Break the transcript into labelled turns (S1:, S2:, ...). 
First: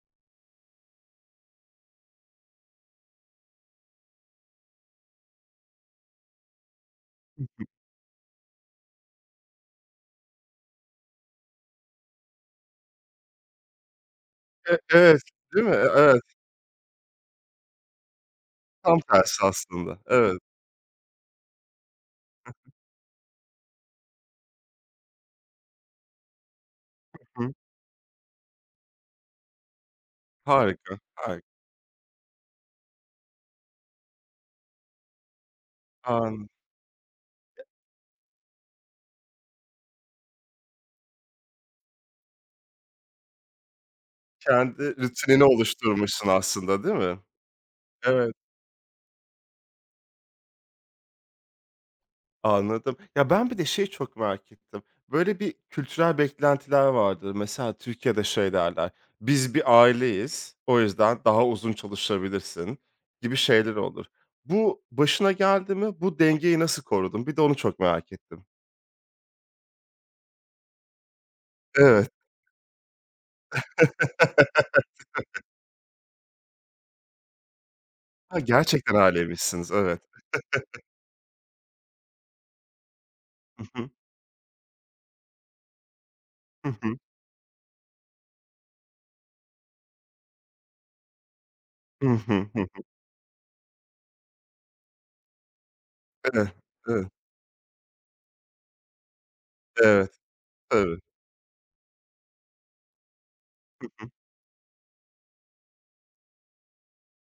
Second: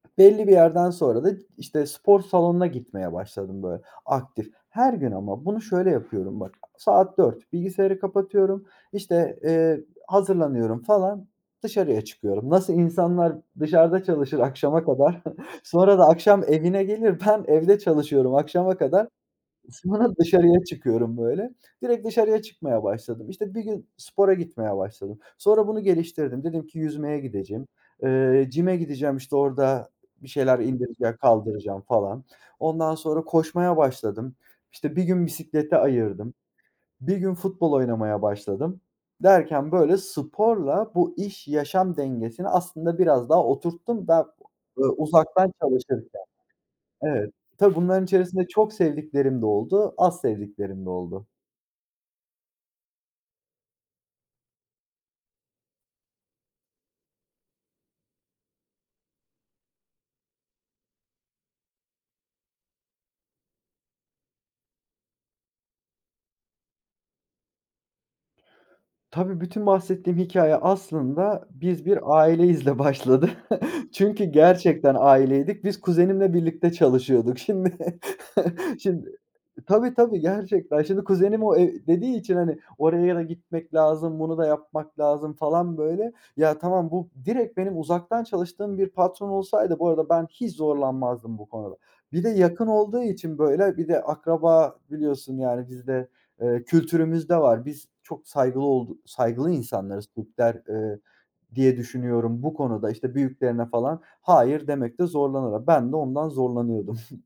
S1: Belli bir yerden sonra da, işte spor salonuna gitmeye başladım böyle, aktif. Her gün ama bunu şöyle yapıyorum bak, saat
S2: Hı
S1: 4,
S2: hı.
S1: bilgisayarı kapatıyorum, işte, eee, hazırlanıyorum falan, dışarıya çıkıyorum. Nasıl insanlar dışarıda çalışır
S2: Eee,
S1: akşama kadar,
S2: evet, değil mi?
S1: sonra da
S2: Evet.
S1: akşam evine gelir, ben evde çalışıyorum akşama
S2: Tam
S1: kadar,
S2: tersi aslında,
S1: sonra
S2: evet.
S1: dışarıya çıkıyorum böyle, direkt dışarıya çıkmaya başladım. İşte bir gün spora gitmeye başladım, sonra bunu geliştirdim, dedim ki yüzmeye
S2: Hı hı.
S1: gidecegim, eee, gym'e gideceğim işte orada bir şeyler
S2: Harika,
S1: indirecek,
S2: hari
S1: kaldıracağım falan. Ondan sonra koşmaya başladım, işte bir gün bisiklete ayırdım,
S2: An
S1: bir gün
S2: [unintelligible]
S1: futbol oynamaya başladım, derken böyle sporla bu iş yaşam dengesini aslında biraz daha oturttum. Ben
S2: Kendi rutinini
S1: uzaktan çalışırken.
S2: oluşturmuşsun aslında değil mi?
S1: Evet, tabii bunların
S2: Evet.
S1: içerisinde çok sevdiklerim de oldu, az sevdiklerim de oldu.
S2: Anladım. Ya ben bir de şeyi çok merak ettim. Böyle bir kültürel beklentiler vardır. Mesela Türkiye'de şey derler, biz bir aileyiz, o yüzden daha uzun çalışabilirsin, gibi şeyler olur. Bu başına geldi mi? Bu dengeyi nasıl korudun? Bir de onu çok merak ettim.
S1: Tabii bütün bahsettiğim hikâye aslında biz bir
S2: Evet.
S1: aileyizle başladı. Çünkü gerçekten
S2: [unintelligible]
S1: aileydik, biz kuzenimle birlikte çalışıyorduk. Şimdi,
S2: Gerçekten
S1: şimdi
S2: aileymişsiniz,
S1: tabii
S2: evet.
S1: tabii gerçekten, şimdi kuzenim o eee, dediği için hani oraya da
S2: Hı
S1: gitmek
S2: hı.
S1: lazım, bunu da yapmak lazım falan böyle. Ya,
S2: Hı
S1: tamam
S2: hı.
S1: bu direkt benim uzaktan çalıştığım bir patron olsaydı bu arada ben hiç zorlanmazdım bu konuda.
S2: Hı
S1: Bir de
S2: hı. Hı
S1: yakın
S2: hı.
S1: olduğu için, böyle bir de akraba biliyorsun yani bizde,
S2: Eh,
S1: eee,
S2: evet.
S1: kültürümüzde var, biz çok saygılı oldu saygılı insanlarız,
S2: Evet.
S1: Türkler,
S2: Tabii.
S1: eee, diye düşünüyorum, bu konuda işte büyüklerine
S2: Hı
S1: falan,
S2: hı.
S1: hayır demekte zorlanırlar. Ben de ondan zorlanıyordum.